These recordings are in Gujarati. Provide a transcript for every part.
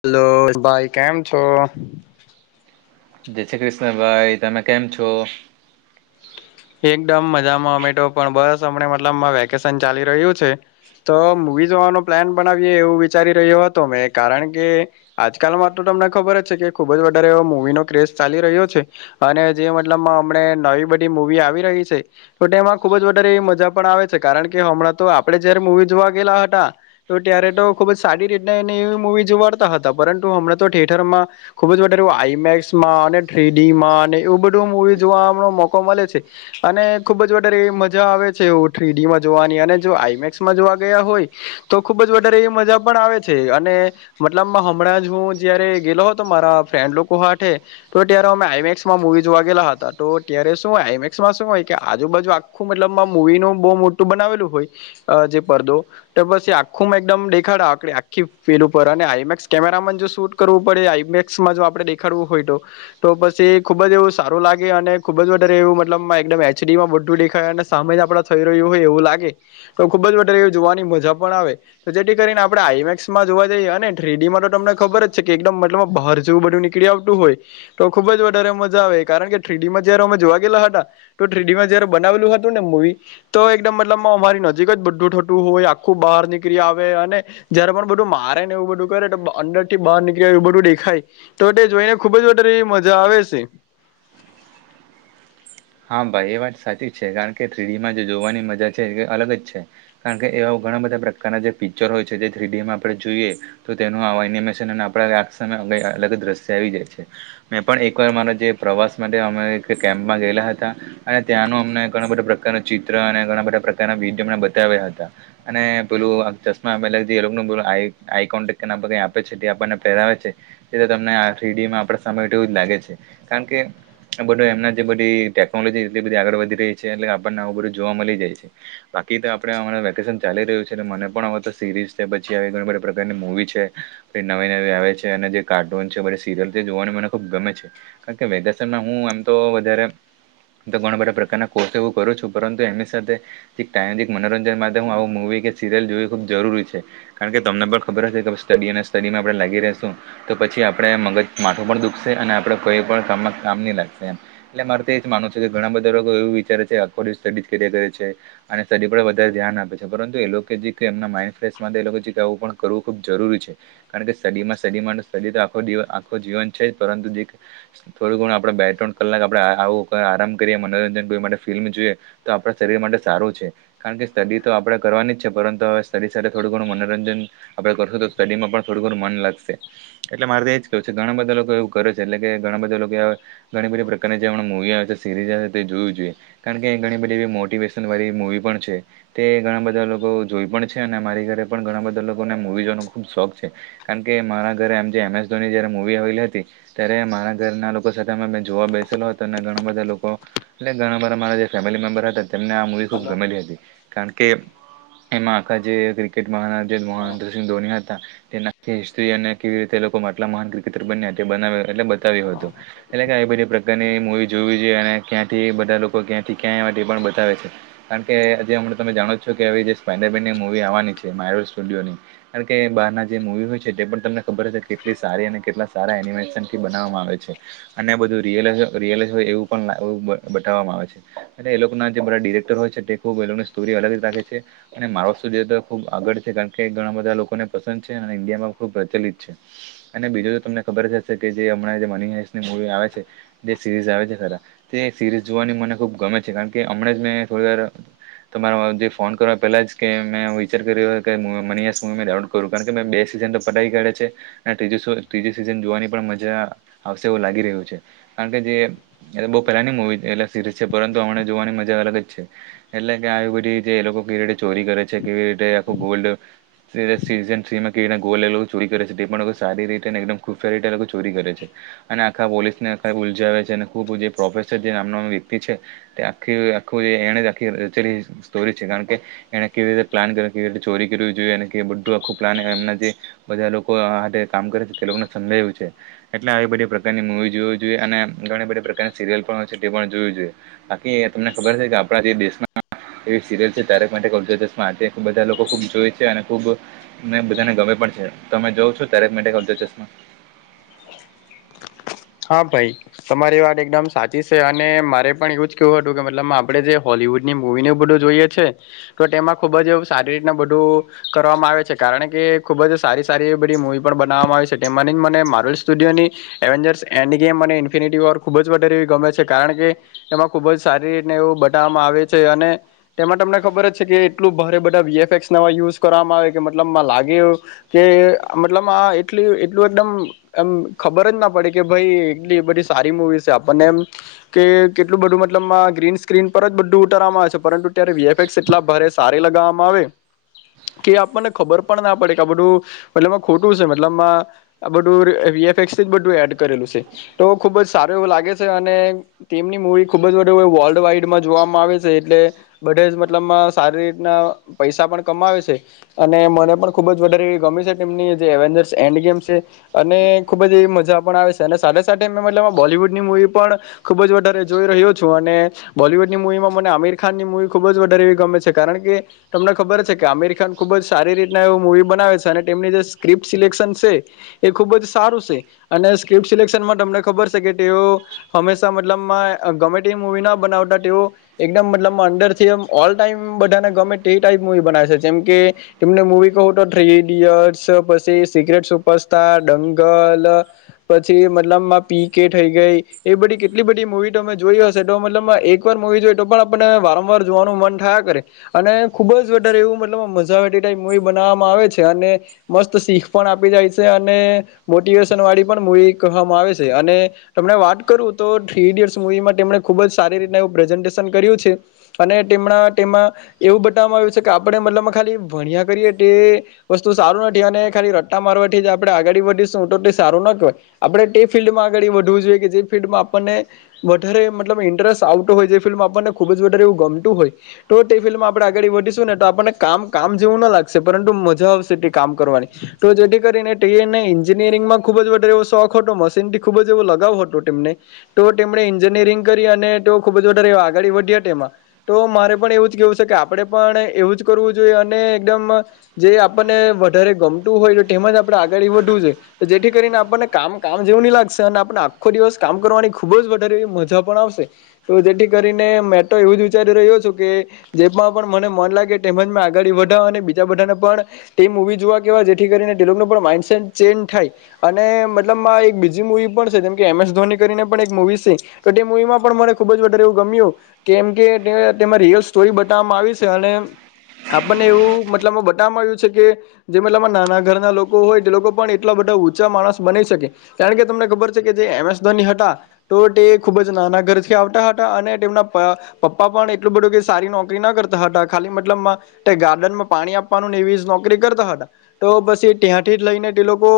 હેલો ભાઈ કેમ છો? જય શ્રી ક્રષ્ણભાઈ તમે કેમ છો? એકદમ મજામાં અમે તો પણ બસ અમને મતલબ આમાં વેકેશન ચાલી રહ્યું છે તો મુવી જોવાનો પ્લાન બનાવીએ એવું વિચારી રહ્યો હતો મેં કારણ કે આજકાલમાં તો તમને ખબર જ છે કે ખુબ જ વધારે એવો મુવીનો ક્રેઝ ચાલી રહ્યો છે અને જે મતલબમાં અમને નવી બધી મુવી આવી રહી છે તો એમાં ખુબ જ વધારે મજા પણ આવે છે કારણ કે હમણાં તો આપણે જ્યારે મુવી જોવા ગયેલા જતા હતાં તો ત્યારે તો ખુબ જ સારી રીત એવી મુવી જોવાડતા હતા પરંતુ હમણાં તો થિયેટરમાં ખુબ જ વધારે આઈમેક્સમાં અને થ્રીડીમાં એવું બધું મુવી જોવા મોકો મળે છે અને ખુબ જ વધારે મજા આવે છે એ થ્રીડીમાં જોવાની અને જો આઈમેક્સમાં જોવા ગયા હોય તો ખુબ જ વધારે એ મજા પણ આવે છે અને મતલબ હમણાં જ હું જ્યારે ગયેલો હતો ફ્રેન્ડ લોકો સાથે તો ત્યારે અમે આઇમેક્સમાં મુવી જોવા ગયેલા હતાં તો ત્યારે શું શું હોય કે આજુબાજુ આખું મતલબમાં મુવીનું બહુ મોટું બનાવેલું હોય જે પડદો તો બસ એ આખું એકદમ દેખાડે આ આખી ફીલ ઉપર અને આઈમેક્સ કેમેરામાં જો શૂટ કરવું પડે આ મેક્સમાં જો આપણે દેખાડવું હોય તો પછી ખુબ જ એવું સારું લાગે અને ખુબ જ વધારે એવું એચડીમાં બધું દેખાય અને સામે જ આપણા થઈ રહ્યું હોય એવું લાગે તો ખુબ જ વધારે જોવાની મજા પણ આવે તો જેથી કરીને આપણે આઈમેક્સમાં જોવા જઈએ અને થ્રીડી માં તો તમને ખબર જ છે કે એકદમ મતલબ બહાર જોવું બધું નીકળી આવતું હોય તો ખુબ જ વધારે મજા આવે કારણ કે થ્રીડી માં જયારે અમે જોવા ગયેલા હતા તો થ્રીડીમાં જયારે બનાવેલું હતું ને મવી તો એકદમ મતલબ અમારી નજીક જ બધુંઠોટું હોય આખું બહાર નીકળી આવે અને જયારે પણ બધું મારે ને એવું બધું કરે તો અંદરથી બહાર નીકળી આવે એવું બધું દેખાય થ તો તે જોઈને ખુબ જ વ મજા આવે છે હા ભાઈ એ વાત સાચી છે કારણ કે ટ્રીડીમાં જે જોવાની મજા છે એ અલગ જ છે કારણ કે એ ઘણા બધા પ્રકારના જે ફીચર હોય છે જે થ્રીડીએમમાં આપણે જોઈએ તો તેનું એનિમેશન અને આપણે આ સમમે અલગ દ્રશ્ય આવી જાય છે મેં પણ એકવાર મારા જે પ્રવાસ માટે અ કેમ્પમાં ગયેલા હતા અને ત્યાંનો અમને ઘણા બધા પ્રકાર ન ચિત્ર અને ઘણા બધા પ્રકારના વિડીયો અમને બતાવ્યા હતા અને પેલું ચશ્મા પેલા જે પે આઈ કોન્ટેક આપે છે તે આપણને પહેરાવે છે તમને આડીમાં આપ સમયવું લાગે છે કારણ કે બધું એમના જે બધી એટ બધી આગળ વધી રહી છે એટલે આપણનેું બધું જોવા મળી જાય છે બાકી તો આપે વેકેશન ચાલી છે મ પણ સ પછી પ્રકારની મુવી છે નવી નવી આવે છે અને કાર્ટૂ છે સીરયલ જોવાને મને ખુબ ગમે છે કારણ કે વેદાશમાં હું એમ તો વધારે તો ઘણા બધા પ્રકારના કોર્સ એવું કરું છું પરંતુ એમની સાથેમ મનોરંજન માટે હું આવું મવી સીરિયલ જો ખબ જરૂરી છે કારણ કે તમને પણ ખબર હશે કે સ્ટડી અને સ્ટમાં આપણે લાગી રશું તો પછી પછી આપણે મગજ માથું પણ દુખશે અને આપણે કોઈ પણ કામ કામ નહી લાગશે એમ એટલે મારે માનું છ છે કે ઘણા બધા લોકો એવું વિચારે છે આખો સ્ટ કે કરે છે અને સ્ટ પર વધારે ધ્યાન આપે છે બબ એ લોકો જે એ માન્ડ આવું પણ કરવું ખૂબ જરૂરી છે કારણ કે શરીરમાં શરીર આખો આખો જીવન છે જ પરંતુ જે થોડું ગણ આપણે બે ત્રણ કલાક આપડે આવું આરામ કરીએ મનોરંજન કો માટે ફિલ્મ જોઈએ તો આપણા શરીર માટે સારું છે કારણ કે સ્ટડી તો આપણે કરવાની જ છે પરંતુ હવે સ્ટડી સાથે થોડું ઘણું મનોરંજન આપડે કરશું તો સ્ટડીમાં પણ થોડું ઘણું મન લાગશે એટલે મારે તો એજ કેવું છે ઘણા બધા લોકો એવું કરે છે એટલે કે ઘણા બધા લોકો એ ઘણી બધી પ્રકારની જેમ મવી છે સ હશે તે જોવી જોઈએ કારણ કે ઘણી બધી એવી મોટિવેશનલ વાળી મુવી પણ છે તે ઘણા બધા ઈ પણ છે મા ઘરે પણ ઘણા બધા લોકોને મવી જોવાનો ખુબ શોખ છે કારણ કે મારા ઘરે એ એમ એસ ધોની જારે મવી આવેલી હતી ત્યારે મારા ઘરના લોકો સાથે અમે જોવા બેસેલો હતો અને ઘ બધા લોકો એ ઘણા બરા જે ફેમિલી મેમ્બર હતા તેમને આ મુવી ખુબ ગમેલી હતી કારણ કે એમાં આખા જે ક્રિકેટમાં મહેન્દ્રસિંહ ધોની હતા િ અને કેવી રીતે લોકોટલા મહાન ક્રિકેટર બન્યા તે બ એટલે બતાવ્યું હતું એટલે કે બધી પ્રકારની જોવી જોઈએ અને ક્યાંથી બધા લોકો ક્યાંથી ક્યાં એ માટે એ પણ બતાવે છે કારણ કે આજે હમણાં તમે જાણો જ છો જે સ્પાઈડર બેનની મુવી આવવાની છે માયરોલ સ્ટુડિયોની કારણ કે બહાર ના જે મુવી હોય છે તે પણ તમને સ એ બ આવે છે અને બું એ બ આવે જે બધ ડિરેક્ટર હોય છે ખબની સ્ટો અલગ ર મા ખબ આગળ છે કારણ કે ઘણા બધા લોકોને પસંદ છે અને ઇન્ડિયામાં ખબ પ્રચલિત અને બીજું તમને ખબર જ હશે કે જે હમણાં જે મની હની મુવી આવે છે સિરીઝ આવે છે ખરા તે સિરીઝ જોવાની મને ખૂબ ગમે છે કારણ કે હમણાં જ મેં થોડી વાર તો મારા જે ફોન કરવા પેલા જ કે મેં વિચાર કર્યો કે મની હું ડાઉલોટ કરું કારણ કે મે બેસી પ કાઢે છે ત્રીજી સિઝન જોવાની પણ મજા આવશે એવું લાગી રહ્યું છે કાર જે બહ પહેલાની મુવી એ સિરી છે પરંતુ હમણા જોવાની મજા અલગ જ છે એટલે કે એ લોકો કેવી રીતે ચોરી કરે છે કેવી રીતે આખું ગોલ્ડ સીઝન્રીમાં કેવી ગોલ લોકો ચોરી કરે છે તે પણ લોકો સારી રીતેમ ખુબ સારી રીતે ચોરી કરે છે અને આખા પોલીસને ઉજાવ છે અને ખૂબ જે પ્રોફેસર જે નામના વ્યક્તિ છે તે આખી આખું એણે જ આખી ર સ્ટોરી છે કારણ કે એને કેવી રીતે પ્લાન કર કેવી રીતે ચોરી કરવી જોઈએ બધું આખું પ્લાન એમના જે બધા લોકો આ કામ કરે છે તે લોકોને સમજું છે એટલે આવી બધી પ્રકારની મૂવી જોવી જોઈએ અને ઘણી બધી પ્રકારની સિરિયલ પણ હોય છે તે પણ જોયું જોઈએ બાકી તમને ખબર છે કે આપણા જે દેશના એવી સીરિયલ છે ત માટેસમાં બધા લોકો ખુબ જોય છે અને ખુબ બધાને ગમે તમે જોઉ છો ત્યારે મેડશ [unintelligible] હા ભાઈ તમારી વાત એકદમ સાચી છે અને મારે પણ એવું જ કેવું હતું કે મતલબ આપડે જે હોલવુડ [inaudible] મુવીને એવું બધું જોઈએ છે તો તેમાં ખુબ જ એવું સારી રીતના બધું કરવામાં આવે છે કારણ કે ખૂબ જ સારી સારી એવી બધી મુવી પણ બનાવવામાં આવી સ. તેમાંની મને મારુલ સ્ટુડિયોની એવેન્જર્સ એની ગેમ મને ઇન્ફિનિટી ઓર ખુબ જ વધારે એવી ગમે છે કારણ કે એમાં ખુબ જ સારી રીતને એવું બતાવામાં આવ આવે છે. અને તેમાં તમને ખબર જ છે કે એટલું ભારે બધા વીએ ફેકસ નવા યુઝ કરવામાં આવે કે મતલબ લાગે કે મતલબ આ એટલુ એટલું એકદમ એમ ખબર જ ના પડે કે ભઈ એટલી બધી સારી મુવી છે. આપણને એમ કે કેટલું બધું મતલબ ગ્રીન સ્ક્રીન પર જ બધું ઉતારવામાં આવે છે. પરંતુ ત્યારે વીએફેકસ એટલા ભારે સારે લગાવવામાં આવે કે આપણને ખબર પણ ના પડે કે આ બધું મતલબ આ ખોટું છે. મતલબમાં આ બધું વીએફેકસ જ બધું એડ કરેલું સે. તો ખુબ જ સારું એવું લાગે છે અને તેમની મૂવી ખુબ જ બધે વર્લ્ડ વાઈડમાં જોવા વામાં આવે છે એટલે બધે જ મતલબ સારી રીતના પૈસા પણ કમાવે છે. અને મને પણ ખુબ જ વધારે એવી ગમે છે. તેમની જે એવેન્જર્સ એન્ડ ગેમ છે અને ખુબ જ એવી મજા પણ આવે સે છે અને સાથે સાથે મેં મતલબ આ બોલીવુડની મુવી પણ ખુબ જ વધારે જોઈ રહ્યો છું અને બોલીવુડની મુવી એમાં મને આમીરખાન ની મૂવી ખુબ જ વધારે એવી ગમે છે. કારણ કે તમને ખબર છે કે આમીરખાન ખુબ જ સારી રીતના એવું મુવી બનાવે છે અને તેમની જે સ્ક્રિપ સિલેક્શન સે એ ખુબ જ સારું સે અને સ્કિપ્ટ સિલેક્શનમાં તમને ખબર સે કે તેઓ હંમેશા મતલબમાં ગમે તે મુવી ના બનાવતા તેઓ એકદમ મતલબ અંદરથી એમ ઓલ ટાઈમ બધાને ગમે તેવી ટાઈપ મૂવી બનાવે છે. જેમકે તેમને મુવી કહું તો થ્રી ઇડિયટ્સ પછી સિક્રેટ સુપરસ્ટાર, દંગલ, પછી મતલબમાં પી કે થઈ ગઈ એ બધી કેટલી બધી મુવી તમે જોઈ હશે તો મતલબમાં એકવાર હોવી જોઈએ તો પણ આપણને વારંવાર જોવાનું મન થયા કરે અને ખુબ જ વધારે એવું મતલપ મજા આવે તે ટાઈપ મુવી બનાવામાં આવે છે. અને મસ્ત શીખ પણ આપી જાય છે. અને મોટિવેશન વાળી પણ મુવી કહેવામાં આવે છે. અને તમને વાત કરું તો થ્રી ઈડિયટસ મુવીમાં તેમને ખુબ જ સારી રીતના એવું પ્રેઝન્ટેશન કર્યું છે. અને તેમણા તેમાં એવું બતાવવામાં આવ્યું છે કે આપણે મતલબ ખાલી ભણ ભણ્યા કરીએ તે વસ્તુ સારું નથી અને ખાલી રટ્ટા મારવા થી જ આપણે આગાડી વધીશું તો તે સારું નથ તોય આપણે તે ફિલ્ડમાં આગડી વધવું જોઈએ કે જે ફિલ્ડમાં આપણને વધારે મતલબ ઇન્ટરેસ્ટ આવતો હો જે ફિલ્ડમાં આપણને ખૂબ જ વધારે એવું ગમતું હોય તો તે ફિલ્ડમાં આપણે આગળ વધીશું ને તો આપણને કામ કામ જેવું ન લાગશે પરંતુ મજા આવશે તે કામ કરવાની, તો જેથી કરીને ટીએ ને એન્યરિંગમાં ખુબ જ વ ધારે એવો શોખ હતો મશીનથી ખુબ જ એવો લગાવ હતો તેમને, તો તેમણે એન્જિનિયરિંગ કરી અને તેઓ ખુબ જ જ વધારે આગળી વધ્યા તેમાં તો મારે પણ એવું જ કેવું છે કે આપડે પણ એવું જ કરવું જોઈએ, અને એકદમ જે આપણને વધારે ગમતું હોય તો તેમાં જ આપણે આગળી વધુ જોએ, તો જેથી કરીને આપણને કામ કામ જેવું ની લાગશે અને આપને આખો દિવસ કામ કરવાની ખુબ જ વધારે એવી મજા પણ આવશે, તો જેથી કરીને મેં તો એવું જ વિચારી રહ્યો છું, કે જેમાં પણ મને મન લાગે તેમજ મેં આગાડી વધાવા અને બીજા બધાને પણ તે મુવી જોવા કેવાય જેથી કરીને તે લોકનું પણ માઈન્ડ સેટ ચેન્જ થાય અ અને મતલબમાં એક બીજી મુવી પણ છે, જેમ કે એમ એસ ધોની કરીને પણ એક મુવી સે, તો તે મુવીમાં પણ મને ખુબ જ વધારે એવું ગમ્યું કેમ કે તે તેમાં રિયલ સ્ટોરી બતાવવામાં આવી સે અને આપણને એવું મતલબમાં બટામાં આવ્યું છે કે, જે મતલબમાં નાના ઘરના લોકો હોય જે લોકો પણ એટલા બધા ઉ ઊંચા માણસ બની શકે, કારણ કે તમને ખબર છે કે જે એમ એસ ધોની હતા તો તે ખુબ જ નાના ઘરથી આવતા હતા, અને તેમના પ પપ્પા પણ એટલું બધું કે સારી નોકરી ન કરતા હતા ખાલી મતલબમાં ટ્રે ગાર્ડનમાં પાણી આપવાનું ને એવી જ નોકરી કરતા હતા, તો પસી ત્યાંથી જ લઈને તે લોકો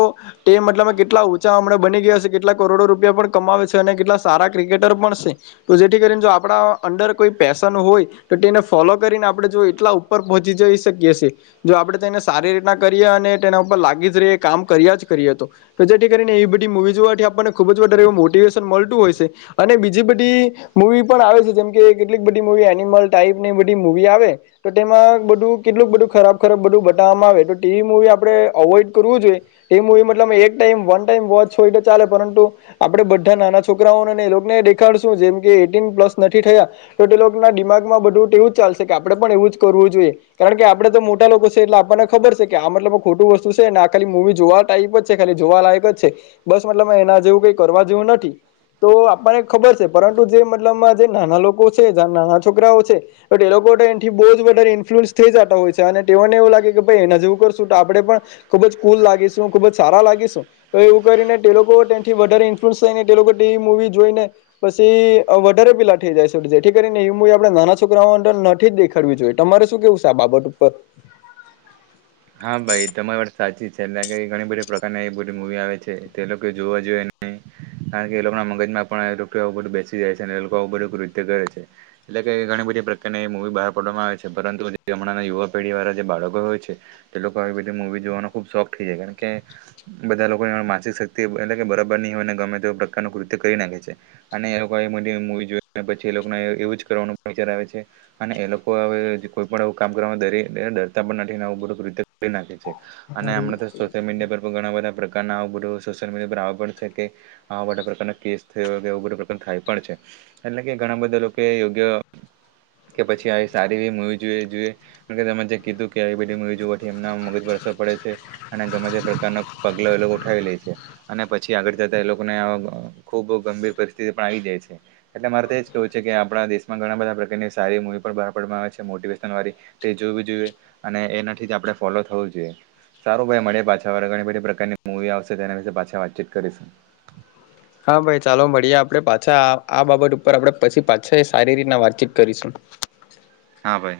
તે મતલબ કેટલા ઊંચા હમણાં બની ગયા સે, કેટલા કરોડો રૂપિયા પણ કમાવે છે, અને કેટલા સારા ક્રિકેટર પણ સે. તો જેથી કરીને જો આપણા અંદર કોઈ પેશન હોય તો તેને ફોલો કરીને આપણે જો એટલા ઉપર પહો ચી જઈ શકીએ સીએ, જો આપણે તેને સારી રીતના કરીએ અને તેના ઉપર લાગી જ રહી એ કામ કર્યા જ કરીએ તો તો જેથી કરીને એવી બધી મુવી જોવાથી આપણને ખૂબ જ વધારે એવું મોટીવેશન મલતું હોય સે, અને બીજી બધી મુવી પણ આવે છે જેમ કે કેટલીક બધી મુવી એનિમલ ટાઈપની બધી મુવી આવે તો તેમાં માં બધું કેટલુંક બધું ખરાબ ખરાબ બધું બતાવામાં આવે તો તેવી મુવી આપડે અવોઈડ કરવું જોઈએ. એ મુવી મતલબ એક ટાઈમ વન ટાઈમ વોચ હોય તો ચાલે પરંતુ આપણે બધા નાના છોકરાઓને અને એ લોકને શીખવાડશું જેમ કે એટીન પ્લસ નથી થયા તો તે લોકના દિમાગમાં બધું તેવું ચાલશે કે આપડે પણ એવું જ કર વું જોઈએ, કારણ કે આપણેે તો મોટા લોકો સે એટલે આપણને ખબર સે કે આ મતલબ ખોટું વસ્તુ સે ને આ ખાલી મુવી જોવા ટાઈપ જ છે ખાલી જોવાલાયક જ છે, બસ મતલબ એના જેવું કઈ કરવા જેવું નથી. તો આપણને ખબર છે પરંતુ જે મતલબમાં જે નાના લોકો છે જ નાના છોકરાઓ છે તો તે લોક એથી બોજ વધારે ઇન્ફ્લુઅન્સ થઈ જતા હોય છે, અને તેઓને એવું લાગે કે ભાઈ એના જેવું કરશું આપણે પણ ખૂ કુલ લાગીશું. હું ખુબ જ સારા લાગીશું તો એવું કરીને તે લોકો તેથી વધારે ઇન્ફલુઅન્સ થાયને તે લોકો ટીવી મુવી જોઈને પછી વધારે પેલા થઈ જાય છે એથી કરીને એ મૂવી આપણે નાના છોકરાઓ અંદર નથી જ દેખાડવી જોઈએ. તમારે શું કેવું છે આ બાબત ઉપર? હા ભાઈ તમારી વાત સાચી છે, એટલે ઘણી બધી પ્રકારના એ બધી મુવી આવે છે તે લોકો જોવા જોઈએ. હમ્મ. કારણ કે એ લોકોના મગજમાં પણ બધું બેસી જાય છે, અને એ લોકો આવ બધું કૃત્ય કરે છે એટલે કે ઘણી બધી પ્રકારને એ મુવી બહાર પાડવામાં આવે છે પરંતુ ગમણાંના યુવા પેઢી વાળા જે બાળકો હોય છે. એ લોકો આવી બધી મૂવી જોવાનો ખૂબ શોખ થઈ જાય કારણ કે બધા લોકોની માનસિક શક્તિ એટલે કે બરાબર ની ને ગમે તો પ્રકાર ન કૃત્ય કરી નાખે છે અને એ લોકોવી જોઈ પછી એ લોકો એવું જ કરવાન છે અને એ લોકો હવે કોઈ પણ કામ કરવા ડરે ડરતા પણ નથી ને રી કરી નાખે છે અને હારું હમણા તો સોશિયલ મીડિયા પર ઘણા બધા પ્રકાર બધો સોશિયલ મીડિયા પર આવા પણ છે કે આવા બધા પ્રકારનો કેસ થયો એ બધો પ્રકાર થાય પણ છે. એટલે કે ઘણા બધા લોકો યોગ્ય કે પછી આવી સારી એવી જોએ જોએ તમે જે કીધું કે આવી બધી જો મગજ પર અસર પડે છે, અને ગમે તે પ્રકારનો પગલો એ લોકો ઉઠાવી લે છે, અને પછી આગળ એ લોકોને ખુબ ગંભીર પરિસ્થિતિ આવી જાય છે, એટલે મારે તો એજ કેવું છે કે આપણા દેશમાં ઘણા બધા પ્રકારની સારી મુવી પણ બહાર પાડવામાં આવે છે, મોટિવેશન વાળ તે જોવી જોઈએ અને એનાથી જ આપણે ફોલો થવું જોઈએ. સારું ભાઈ મળે પાછા વા ઘણી બધી પ્રકારની મૂવી આવશે તેના વિશે પાછા વાતચીત કરીશું. હા ભાઈ ચાલો મળીએ આપણે પાછા આ બાબત ઉપર આપે પછી પાછા સારી રીતના વાતચીત કરીશું. [unintelligible] હા ભાઈ.